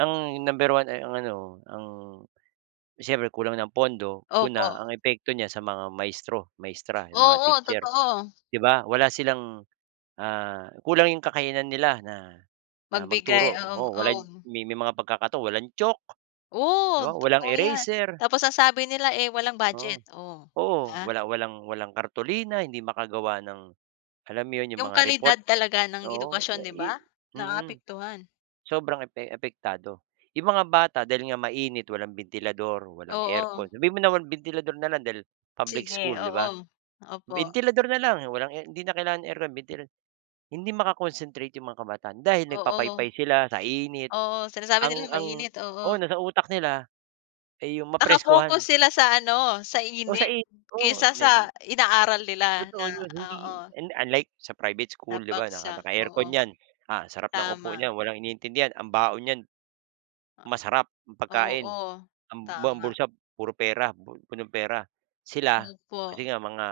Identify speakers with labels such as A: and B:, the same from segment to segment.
A: Ang number 1 ay ang ano, ang siyempre kulang ng pondo. Una,
B: Opo.
A: ang epekto niyan sa mga maestro maestra, yung mga
B: Oo,
A: teacher,
B: totoo.
A: di ba? Wala silang, ah, kulang yung kakayanan nila na, ah,
B: Magbigay,
A: magturo.
B: oo
A: Oo wala
B: oo.
A: may may mga pagkakataong walang chalk, di
B: Oh.
A: ba, walang
B: Totoo 'yan.
A: eraser
B: Tapos ang sabi nila, eh, walang
A: Oo.
B: budget o,
A: Oo.
B: ha.
A: Wala walang walang kartolina, hindi makagawa ng alam mo 'yon, yung
B: Yung
A: mga
B: kalidad
A: report
B: talaga ng
A: Oo.
B: edukasyon,
A: Ah,
B: di
A: i
B: ba?
A: mm.
B: Naapektuhan.
A: Sobrang epe apektado. Yung mga bata dahil nga mainit, walang bentilador, walang
B: Oo.
A: aircon sabihin mo naman bentilador na lang dahil public
B: Sige,
A: school, di ba?
B: oo. Opo.
A: Bentilador na lang walang air hindi na kailangan aircon, bentil hindi maka-concentrate yung mga kabataan dahil
B: Oo.
A: nagpapaypay sila sa init.
B: Oo. Sinasabi
A: Ang
B: nila
A: ang
B: mainit.
A: oo,
B: Oo.
A: nasa utak nila ay yung
B: Nakafocus
A: mapreskohan.
B: sila sa ano, sa
A: O sa
B: init
A: i oo
B: kaysa
A: ne
B: sa inaaral nila na
A: Totoo yun, hindi
B: oo.
A: hindi unlike sa private
B: Na
A: school, 'di ba 'no, naka
B: paksa,
A: naka-aircon
B: oo.
A: 'yan. Ah, ang sarap ng upo
B: Tama.
A: niyan, walang iniintindi 'yan, ang baon niyan, masarap yung
B: Oo,
A: pagkain.
B: oo.
A: Um ang buong
B: Tama.
A: bulsa puro pera, puno ng pera. Sila,
B: Opo.
A: kasi nga mga,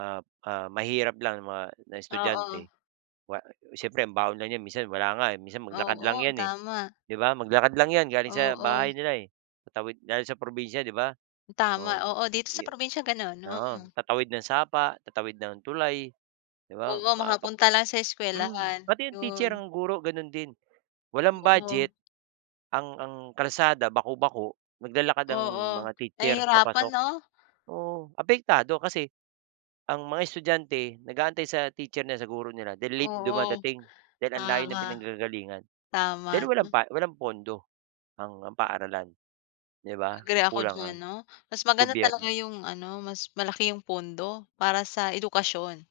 A: ah ah, mahirap lang na mga na
B: Oo.
A: estudyante, wa siyempre ang baon lang 'yan minsan wala nga, eh, minsan maglakad lang
B: Oo,
A: 'yan, eh.
B: tama.
A: 'Di ba, maglakad lang 'yan galing sa
B: Oo.
A: bahay nila, eh. Tatawid dahil sa probinsiya, di ba?
B: Tama.
A: Oo
B: Oo, dito sa
A: yu
B: probinsya gano'n,
A: oo.
B: mm.
A: Tatawid ng sapa, tatawid ng tulay, di ba
B: Oo,
A: mapap
B: makapunta lang sa
A: mm,
B: eskuwelahan,
A: pati yung teacher,
B: 'yon.
A: ang guro ganun din. Walang
B: Oo.
A: budget ang ang kalsada baku-bako, naglalakad ang
B: Oo.
A: mga teacher,
B: Nahihirapan
A: papasok.
B: 'no?
A: Oo, apektado kasi ang mga estudyante nag-aantay sa teacher nila, sa guro nila then late
B: Oo.
A: dumadating dahil ang layo ng
B: Tama,
A: pinanggagalingan
B: tama
A: dahil walang
B: 'no.
A: pa walang pondo ang ang paaralan. 'Di ba?
B: Agree ako
A: Kulang
B: diyan
A: ang
B: 'no, mas maganda
A: gobyerno.
B: talaga yung ano mas malaki yung pondo, para sa edukasyon.